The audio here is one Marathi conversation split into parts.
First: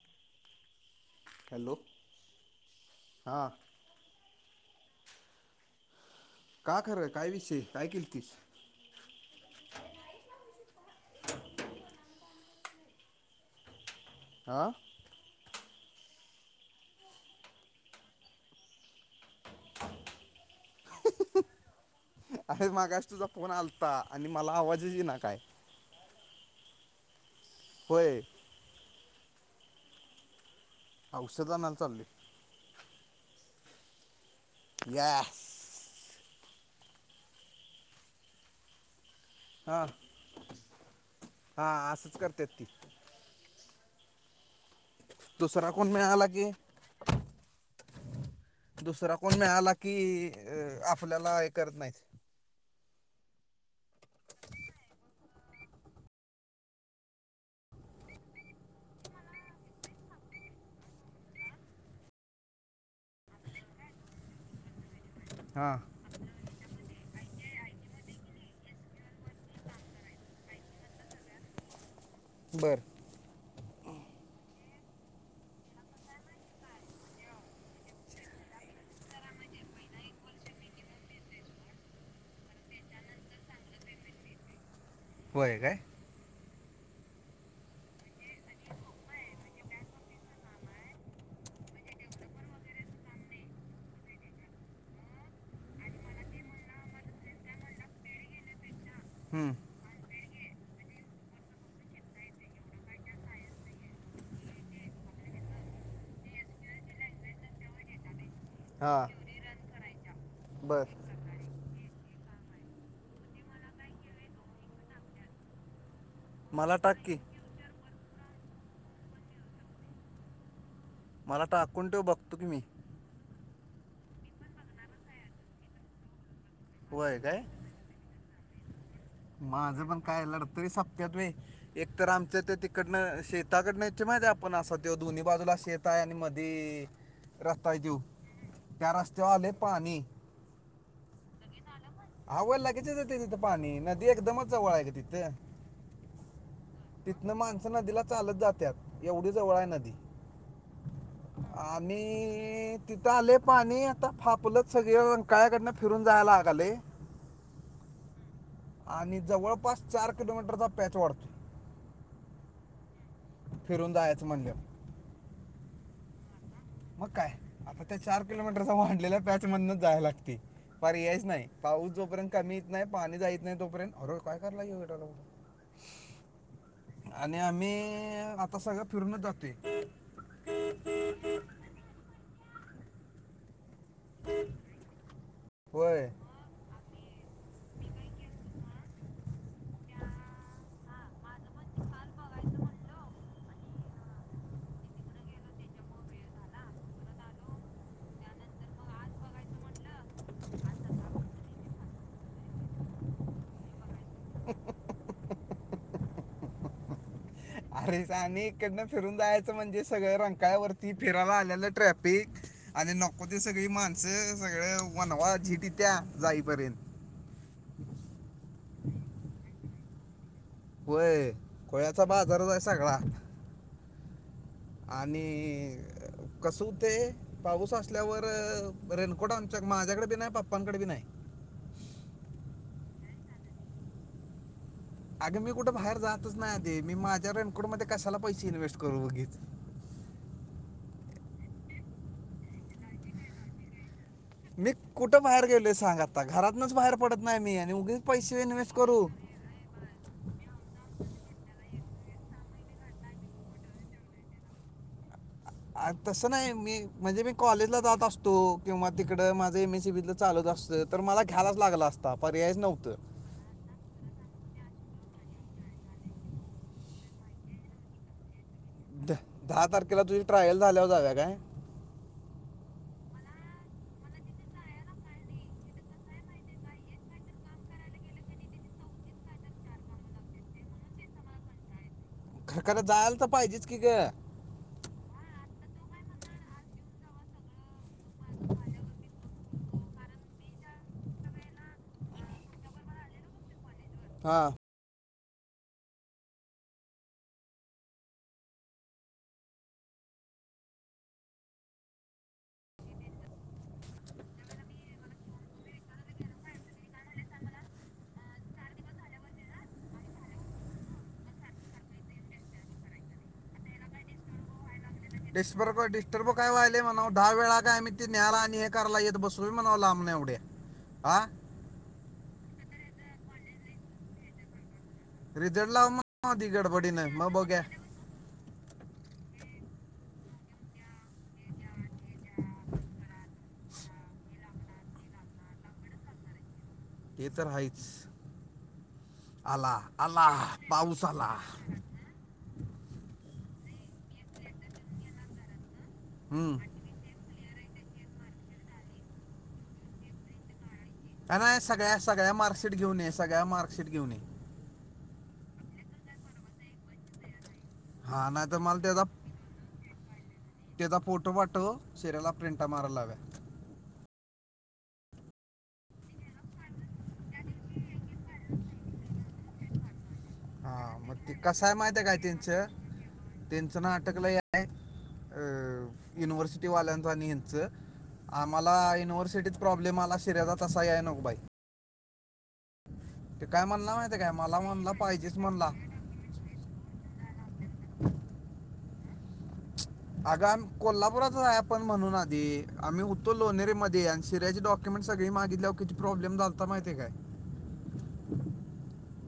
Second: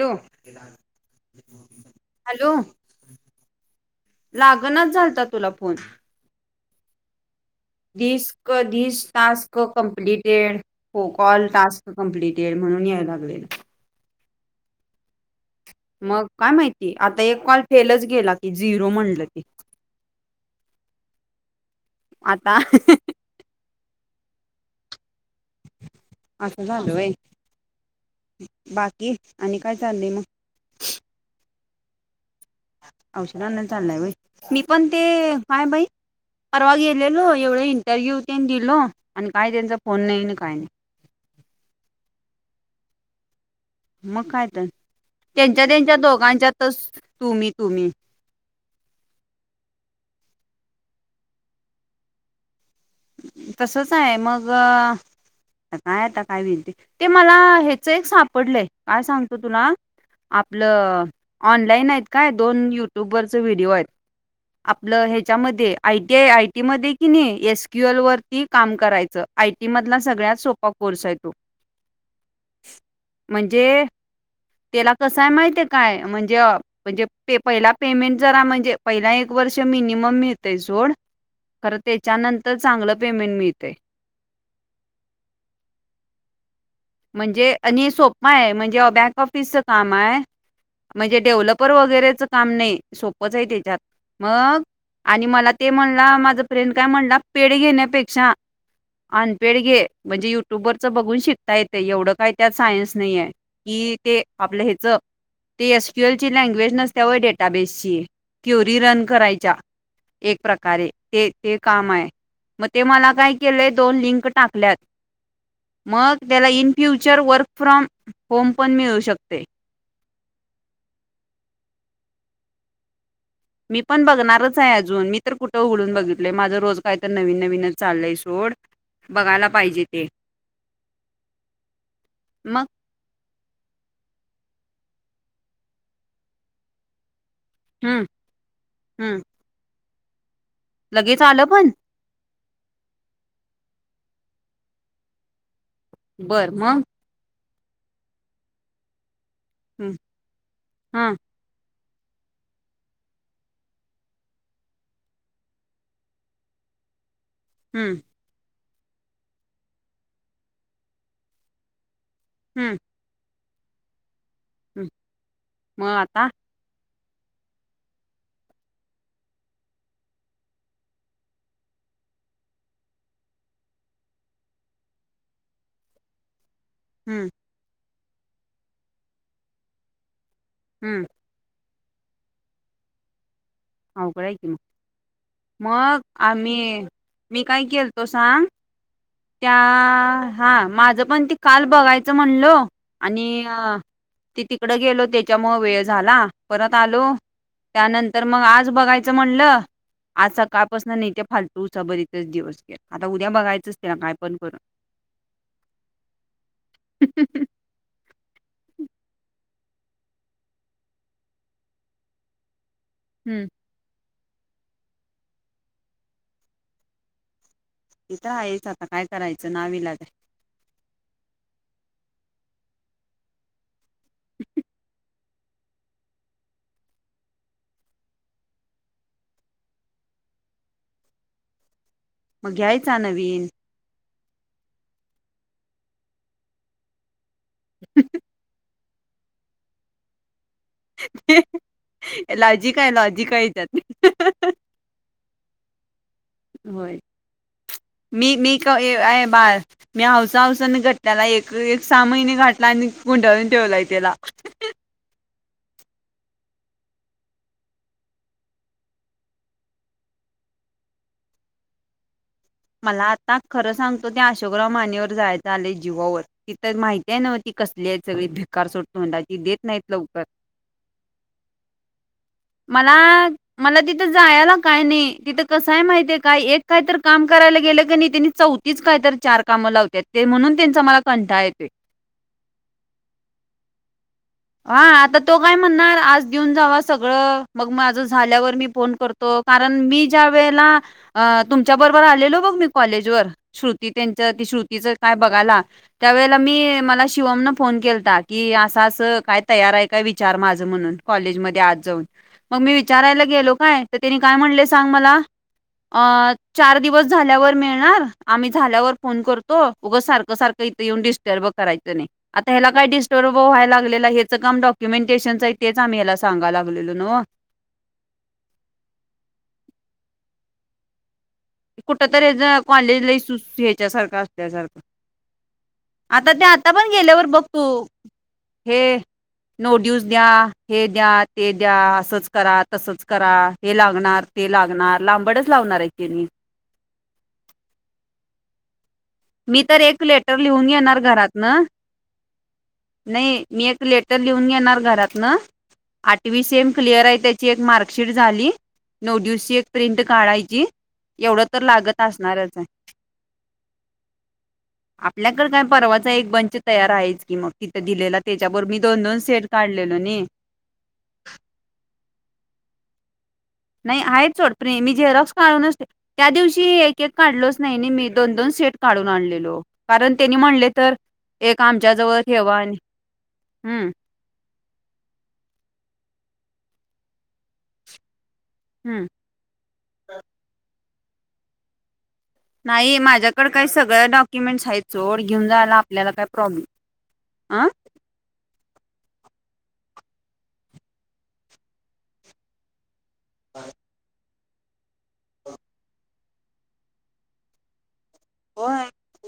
हो हॅलो हॅलो? हां लागणच झालता तुला फोन का खरं काय विषय? काय केलतीस दिस्क दिस टास्क कमप्लीटेड फो कॉल टास्क कंप्लीटेड येड म्हणून यायला लागलेला आा? मग काय माहिती आता एक कॉल फेलच गेला की झिरो म्हणलं की आता अरे मागाश तुझा फोन आलता आणि मला आवाजही येई ना काय असं झालय होय बाकी आणि काय चाललय मग चाली अऔषरांना चाललंय बाई मी पण ते यस आहेय बाई परवा गेलेलो एवढ इंटरव्ह्यू ते दिलो आणि काही त्यांचा हा फोन नाही ना काय नाही तेती मग काय तर त्यांच्या दुसरा कोण त्यांच्या मिळाला की दोघांच्यातच तुम्ही तुम्ही दुसरा कोण मिळाला की आपल्याला हे करत नाहीत तसच आहे मग काय आता काय विनंती ते मला ह्याच एक सापडलंय काय सांगतो तुला आपलं ऑनलाईन आहेत काय दोन युट्यूब वरच व्हिडिओ आहेत आपलं ह्याच्यामध्ये हा आयटी आय आयटी मध्ये कि नाही एस क्यूएलवररती काम करायचं आयटीमधला सगळ्यात सोपा कोर्स आहे तो बर म्हणजे त्याला कसंय माहितीे काय म्हणजे म्हणजे पहिला पेमेंट जरा म्हणजे पहिला एक वर्ष जोड ख त्याच्यान तर चांगलं पेमेंट मिळते होय काय म्हणजे आणि सोप्पा आहे म्हणजे बँक ऑफिसचं काम आहे म्हणजे डेव्हलपर वगैरेच काम नाही सोपंच आहे त्याच्यात मग आणि मला ते म्हणला माझं फ्रेंड काय म्हणला पेढ घेण्यापेक्षा हम्म अनपेड घे म्हणजे युट्युब वरचं बघून शिक ता येते एवढं काय त्यात सायन्स नाही आहे की ते आपलं ह्याच ते एसक्यू एल ची लँग्वेज नसतवर डेटाबेसची क्युरी रन हा करायच्या, एक बर प्रकारे ते ते काम आहे म ते मला काय केलंय दोन लिंक टाकल्यात मग, त्याला इन मला टाक की फ्युचर वर्क फ्रॉम होम पण मिळू शकते. मला टाकून ठेव बघतो की मी, मी पण बघणारच आहे अजून मी तर कुठं उघडून बघितलय माझं रोज काय तर होय नवीन नवीनच चालय सोड. बघायला माझ पाहिजे पण ते काय लढतरी सपत्यात म एक तर आमच्या ते मग तिकडनं शेताकडन आपण अस तो दोन्ही बाजूला शेत आहे आणि मध रस्ता जऊ हम्म त्या हम्म रस्तते हले पाणी [inaudible] लगेच आलं पण आव लागेचीच ये तिथं पाणी नदी एकदमच जवळ आहे का तिथं बरं मग तिथनं माणसं नदीला चालत जात एवढी जवळ आहे नदी हा मी तिथं आले पाणी आता फापल सगळकाळ्याकडनं फिरून जायला लागले हम्म आणि जवळपास चार किलोमीटरचा पॅच वाढतो. हम्म फिरून जायचं म्हणलं, म आता मग काय आता त्या चार किलोमीटरचा मांडलेला त्याच म्हधूनच जाय लागते. पर्यायच नाही पाऊस जोपर्यंत कमी येत नाही पाणी जायत नाही तोपर्यंत हर काय कला येेऊेटला [inaudible] [inaudible] हम्म आणि आम्ही आता सगळं फिरूनच जाते. हम्म अव काय क मग मग होय आम्ही मी काय केल तो सांग [inaudible] त्या हा माझं पण त काल बघायचं म्हणलो आणि ती तिकड गेलो त्याच्यामुळ वेळ झाला परत आलो त्यानंतर मग आज बघायचं म्हणलं, आज सकाळपासून नाही ते फालतू उसाबरीतच दिवस घे आता उद्या बघायचंच ते ना काय पण करून [inaudible] अरेच आणि एककडनं फिरून जायचं म्हणजे सगळं रंकाळ्यावरती फिरायला आलेलं ट्रॅफिक आणि नको ते हम्म सगळी मान सगळे वनवा झीट त्या्या जाईपयंत, [inaudible] तथं आहेच आता काय करायचं नाविलाज आहे. होय कोळ्याचा बाजारच आहे सगळा, ह् आणि कस ते पाऊस असल्यावर रेनकोट आमच्या माझ्याकडे बी नाही पप्पांकडे बी नाही. मग घ्यायचा नवीन अग मी कुठे बाहेर जातच नाही आध मीझ्या रेनकोडध्ये कशाला पैसे इन्व्हेस्ट करु. करवगीत [inaudible] लॉजिकय लॉजिकयच्यात [inaudible] मी कुठं बाहेर गेलोय सांग आता घरातनच बाहेर होय पडत नाही मी आणि उगीच पैसे इन्व्हेस्ट करू. मीवसा घट [inaudible] सहा महिने घाठला आणि गुंटळून ठेवलाय त्याला तसं नाही मी म्हणजे मी कॉलेज ला जात असतो किंवा तिकड माझं एमएसीबी चालू. तर मला घ्यायलाच लागला असतात. मला आताच खरं सांगतो ते अशोकराव मानेवर य जीवावर त तर माहितीय नव्ह त कसली आहे सग भ सोडतो द- म्ही देत दहा नाहीत तारखेला तुझी उकर ट्रायल झाल्यावर जाव्या काय मला मला तिथं जायला काय नाही तिथं कसय माहितीय काय एक काय तर काम करायला गेलं क नाही त्यांनी चौथीच काय तर चार काम लावत म्हणून त्यांचा मला कंठाळ येतोय. खर खरं जायला तर पाहिजेच की ग. हा आता तो काय म्हणणार आज देऊन जावा सगळं मग माझं झाल्यावर मी फोन करतो कारण मी ज्या व तुमच्यार आलो कज. त्यांच्या हां श्रुतीच काय बघायला त्यावेळेला मी मला शिवमन फोन केलता की असं असं. काय तयार आहे काय विचार माझ म्हणून कॉलेज म आज जाऊन मग मी विचारायला गेलो कायनी काय म्हणले सांग मला अ चार दिवस झाल्यावर मिळणार आम्ही झाल्यावर फोन करतो उगं सारखं सारखं क काम [inaudible] आहे तेच डिस्टर्ब आम्ही ह्याला डिटर्ब काय सांगायला व्हाय लागलेलो म्हणा नव्हं. दहा वेळा काय आम्ही ते न्याला आणि हे करालायेत बसूनी म्हणाव लांबन एवढे आ कुठ तरी कॉलेजला ह्याच्यासारखं असल्यासारखा रिझल्ट लाव मधी पण गडबडीने गेल्यावर मग बघ बोघ्या तू हे. नोटिवस द्या हे द्या ते द्या असंच करा तसच करा हे लागणार. ते लागणार लांबडच लावणार आहे क म ते तर आहेच. मी तर आला एक आला लेटर लिहून घेणार पाऊस आला घरात ना नाही. मी एक लेटर लिहून घेणार घरात ना आठवी हम्म सेम क्लिअर आहे त्याची ची एक मार्कशीट झाली नऊ दिवसशी एक प्रिंट काढायची. का एवढं नाही तर सगळ्या लागत सगळ्या असणारच आहे मार्कशीट घेऊन ये सगळ्या मार्कशशीट घेऊन येे. आपल्याकडे काय परवाच एक बंच तयार आहेच की मग तिथं दिलेला हा नाही त्याच्याबरोबर मी दोन दोन सेट काढले. लो तेचा फोटो वाटो शिर्याला प्रिंटा मारायला लाव. नाही आहे चोडप मी झेरक्स काढूनचते त्या दिवशी एक एक काढलोच नाही मी दोन दोन सेट. ून आणलो कारण त्यांनी म्हणले तर हा मग ते एक कसं आहे आमच्या माहिती आहे काय जवळ ठवा. त्यांचं त्यांचं ना अटकलंय आहे अ युनिव्हर्सिटी वाल्यांचा नच मला हम्म युनिव्हर्सिटीत प्रॉब्लेम आला शिर्याा तसा या. नकबाई नाही माझ्याकड काही सगळ माहिती आहे काय मला डॉक्युमेंटस आहेत म्हणला चोड पाहिजेच घेऊन म्हणला जायला आपल्याला काय प्रॉब्लेम आ. अग कोल्हापुरात आहे आपण म्हणून आधी आम्ही उत्तर लोनेरेमध्येध्ये शिरा्याचे डॉक्युमेंट सग मागितल्या किती प्रॉब्लेम लता माहिती आहे काय? हो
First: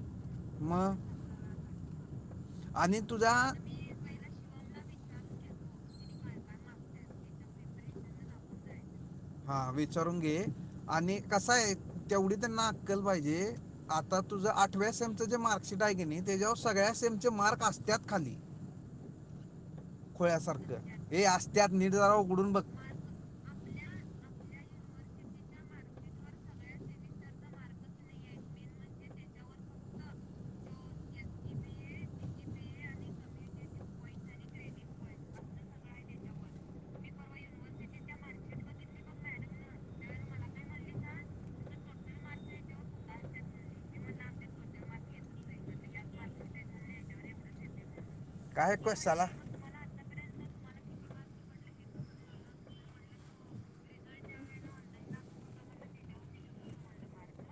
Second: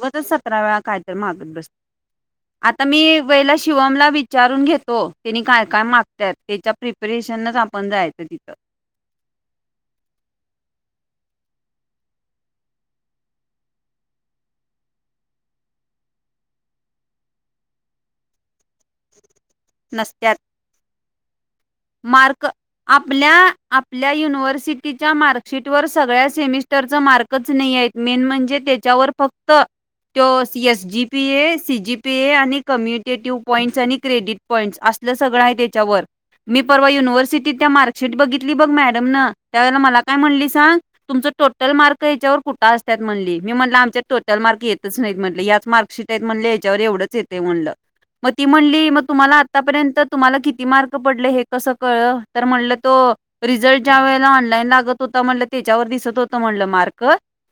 उगचच सतरा वेळा काय तर मग मागत बस. आता मी आणि तुझा वेला शिवमला विचारून घेतो त्यांनी काय? काय मागत त्याच्या प्रिपरेशनच आपण जायचं तिथं. हा विचारून घे आणि कस आहे तेवढी तर नाकल पाहिजे आता तुझं आठव्या सेमचं जे मार्कशिट आहे की नाही त्याच्यावर सगळ्या सेमचे मार्क असत खाली नसत्यात खोळ्यासारखं हे अस. मार्क आपल्या आपल्या युनिव्हर्सिटीच्या मार्कशीट वर सगळ्या सेमिस्टरच मार्कच नाही आहेत मेन म्हणजे ते त्याच्यावर फक्त त एसजीपीए सीजीपीए आणि कम्यनटेटीव पॉइंट् आणि क्रेडीट पॉइंट्स अस. असलं सगळं आहे त्याच्यावर मी परवा युनिव्हर्सिटीत त्या मार्कशीट बघितली बघ मॅडम त्यावेला मला काय म्हणली सांग तुमच टोटल मार्क हच्यावर कुठं असतात म्हणली मी म्हटलं आमच्यात टोटल मार्क येतच नाहीत म्हटले याच मार्कशट म्हणलं हेच्यावर एवढच येतय म्हणलं मग ती काय म्हणली कशाला तुम्हाला आत्तापर्यंत तुम्हाला कीती मार्क क पडलं हे कसं कळलं तरम् हणलं अतो रिझल्ट ज्या वेळेला ऑनलाईन लागत होता म्हणलं तेच्यावर दिसत होतं म्हंटलं मार्क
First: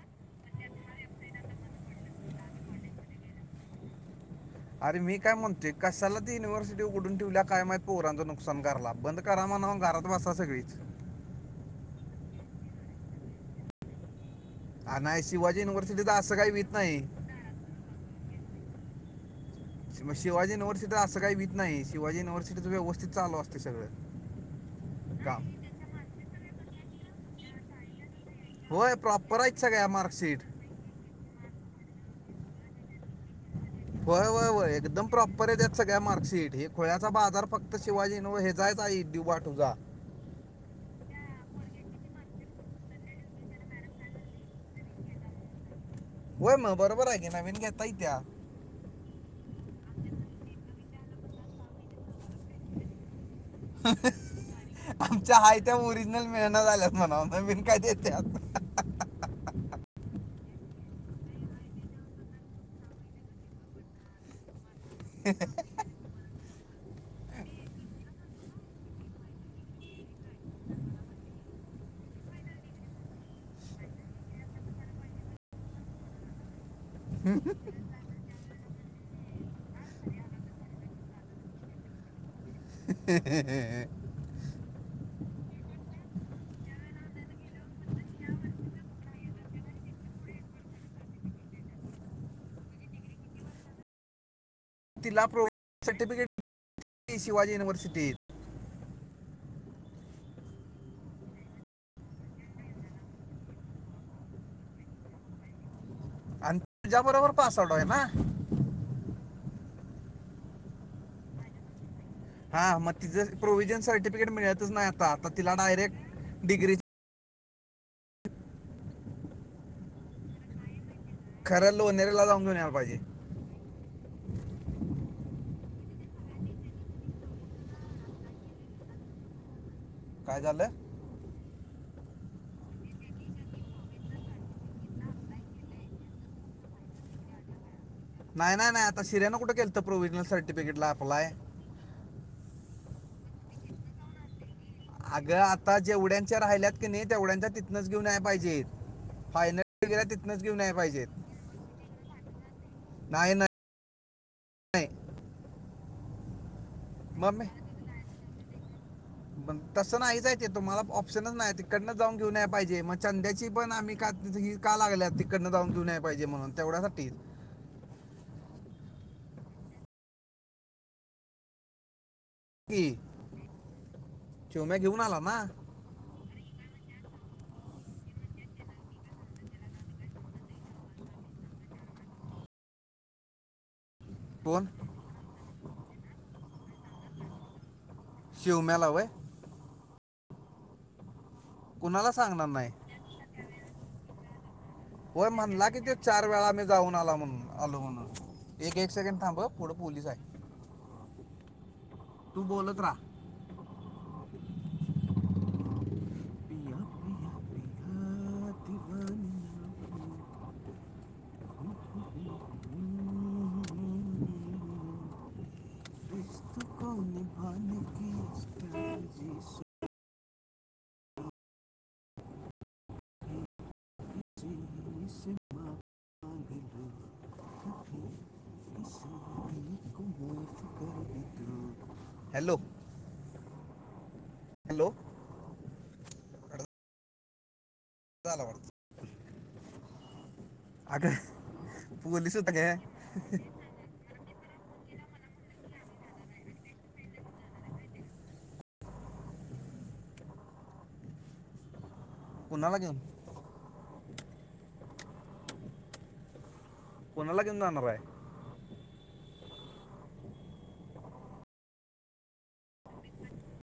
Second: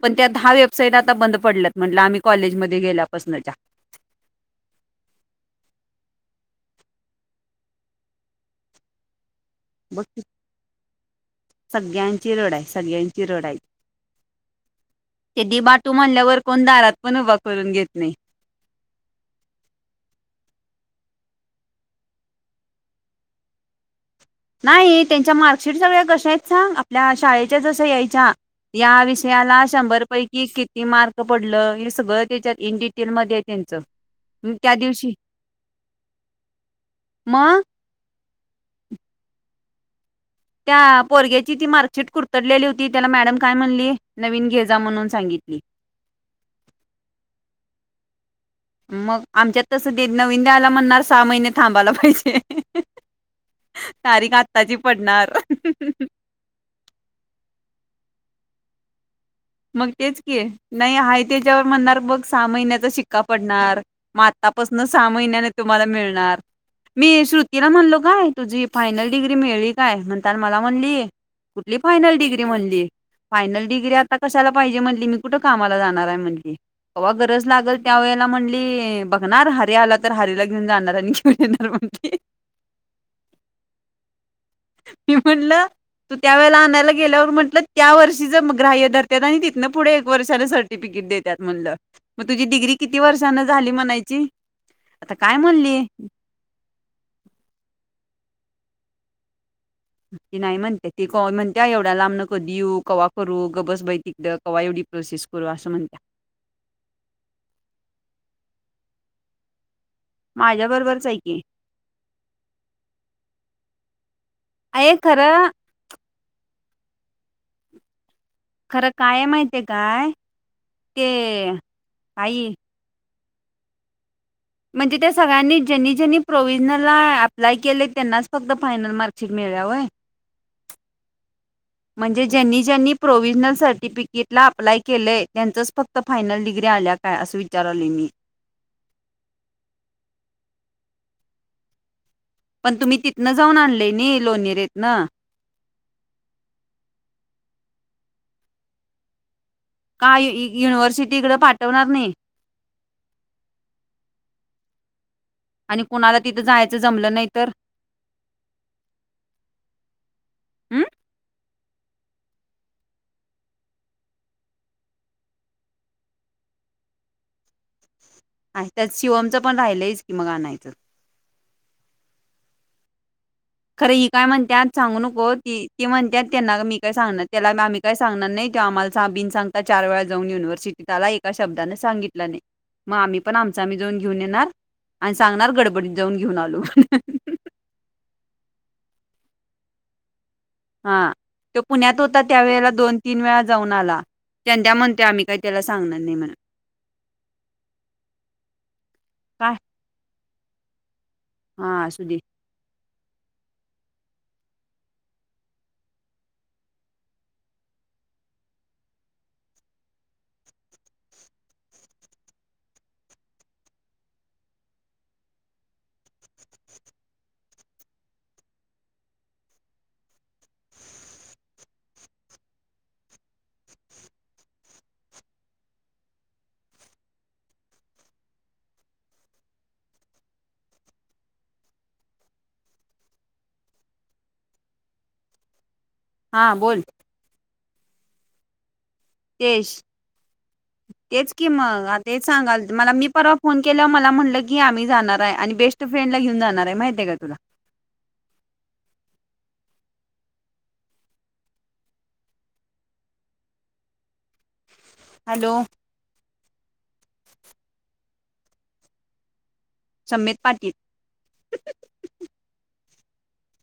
पण त्या दहा वेबसाईड बंद पडल्यात म्हणलं आम्ही कॉलेज गेल्यापसनंच्या [inaudible] अरे मी काय म्हणतो कशाला ती युनिव्हर्सिटी उघडून ठेवल्या काय माहित पोरांचं नुकसान करायला बंद करा म्हणाव आणि बघ घरात की बसा सगळीच सगळ्यांची रड आहे सगळ्यांची रड हाय आ, नाही हि ते दि शिवाजी बाटू युनिव्हर्सिटीचं असं म्हणल्यावर काही कोण भीत दारात नाही पण उभं करून घेत नाही मग शिवाजी युिव्हर्सिटी असं काही दित नाही शिवाजी युिव्हर्सिटींच व्यवस्थित चालू असतय सगळं नाही त्यांच्या काम मार्कशीट सगळ्या कशा हाईत सांग आपल्या शाळेच्या जसं यायच्या होय या प्रॉपर आहेत विषयाला सगळ्या शंभर मार्कशीट पैकी किती मार्क पडलं हे सगळं तेच्यात इनडिट होय होय होय एकदम प्रॉपर येत्यात सगळ्या मार्कशीट हे खुळ्याचा बाजार मग फक्त शिवाजी नव हे जायचा एक दिवस तुझा त्या पोरग्याची ती मार्कशीट कुरतडलेली होती त्याला मॅडम काय म्हणली नवीन घे जा म्हणून सांगितली. ह होय मग बरोबर आहे की नवीन घेता येत्या मग आमच्यात तसं ते नवीन द्यायला म्हणणार सहा महिने थांबायला पाहिजे हि हि हि अह अह ह आमच्या हायत्या ओरिजनल मिळना झाल्यात म्हणाव नवीन काय देत्यात हा हा हा मग तेच की नाही आहे त्याच्यावर म्हणणार बघ सहा महिन्याचा शिक्का पडणार मग आत्ता पसनं सहा महिन्याने तुम्हाला मिळणार मी श्रुतीला म्हणलो काय तुझी फायनल डिग्री मिळली काय म्हणताना मला म्हणली कुठली फायनल डिग्री म्हणली फायनल डिग्री आत आता कशाला पाहिजे म्हटली मी कुठे कामाला जाणार आहे म्हटली कवा गरज लागल त्या वेळेला म्हणली बघणार हरी आला तर हारीला घेऊन जाणार आणि घेऊन येणार म्हणली रिकामा ऑडिओ मी म्हणलं.. तू त्यावेळेला आणायला गेल्यावर म्हटलं त्या वर्षीचं ग्राह्य धरत्यात आणि तिथनं पुढं एक वर्षानं सर्टिफिकेट. कीट देत्यात म्हणलं मग तुझी डग्री किती वर्षांनं झाली म्हणायची? आता तिला काय म्हणली प्रोव्हिजन सर्टिफिकेट [unintelligible] शिवाजी युनिवर सिटीत ती नाही म्हणते ती म्हणत्या एवढ्या लांबनं कधी येऊ कवा करू गपबस बाई तिकडं कवा एवढी... प्रोसेस करू अशी म्हणत्या... आणि तू ज्या बरोबर पासवर्ड आहे ना. माझ्या बरोबरच हाय की. हा मग तिच प्रोव्हीजन सर्टिफिकेट मिळतच नाही अय आता आता खरं तिला डायरेक्ट डीग्रीच खरं काय हाय माहीती हाय काय? ते खरं लोनारीला जाऊन आई घेवून यायला पाहिजे. म्हणजे त्या सगळ्यांनी ज्यांनी ज्यांनी प्रोव्हिजनला अप्लाय केलय त्यांनाच फक्त फायनल मार्कशीट मिळा मिळल्या व्हय. काय झालंय? म्हणजे ज्यांनी ज्यांनी प्रोव्हिजनल सर्टिफिकेटला अप्लाय केलंय त्यांचंच फक्त फायनल डिग्री आल्या काय असं विचारालोय मी. नाही नाही नाही आता शिर्यान कुठे केलंत प्रोव्हिजनल सर्टिफिकेट ला अप्लाय. पण तुम्ही तिथनं जाऊन आणलय नाही लोनीरीतुन. अगं आता जेवढ्यांच्या राहिल्यात की नाही तेवढ्यांच्या तिथनच घेऊन याय पाहिजेत फायनल. वगैरे काय तिथनच घेऊन यु यायला पाहिजेत युनिव्हर्सिटी इकडं पाठवणार नाही. नाही नाही नाही. आणि कुणाला तिथं जायचं जमलं नाही तर.. पण तसं नाहीच हाय तिथं तुम्हाला हम्म ऑप्शनच नाही ति कडन जाऊन घेऊन याय पाहिजे मग चंद्याची पण आम्ही का तिथं का लागल्यात तिकडनं जाऊन घीवून याय पाहिजे म्हणून... कोणासाठी? त्यात शिवमचं पण राहिलयच की मग आणायचं. कीं. खरं ही काय म्हणत्यात सांगू नको ना त ते म्हणतात त्यांना मी सांगणार त्या मग आम्ही काही सांणार नाही तेो आम्हाला बन सांगता चार वेळा जाऊन युनिवर्सिटी आला एका शब्दाानं सांगितलं नाही आम्ही पण आमचं घेऊन घेऊन येणार कोण आणि सांगणार गडबडीत जाऊन घेऊन आलो. शिव मेला व्हय. हा तो पुण्यात कुणाला होता सांगणार त्यावेेळेला नाही दोन तीन वेळा जाऊन आला. त्यांद्या म्हणते आम्ही होय काही त्याला म्हणला कि ते सांगणार नाही चार म्हणून वेळा मी जाऊन आला म्हणून आलो म्हणून. एक एक सेकंड थांब काय पुढं पोलीस आहे. हा. दे तू बोलत राहा. हॅलो. हॅलो हा बोल. झाला वाटतं. तेश. तेच कि मग अगं आता तेच पोलीस होता सांगाल काय मला मी परवा फोन केला मला म्हटलं की आम्ही जाणार आहे आणि बेस्ट फ्रेंड ला घेऊन जाणार आहे माहितय आहे का तुला.? कुणाला घेऊन.? हॅलो. कोणाला घेऊन जाणार हाय? सम्येत पाटोल.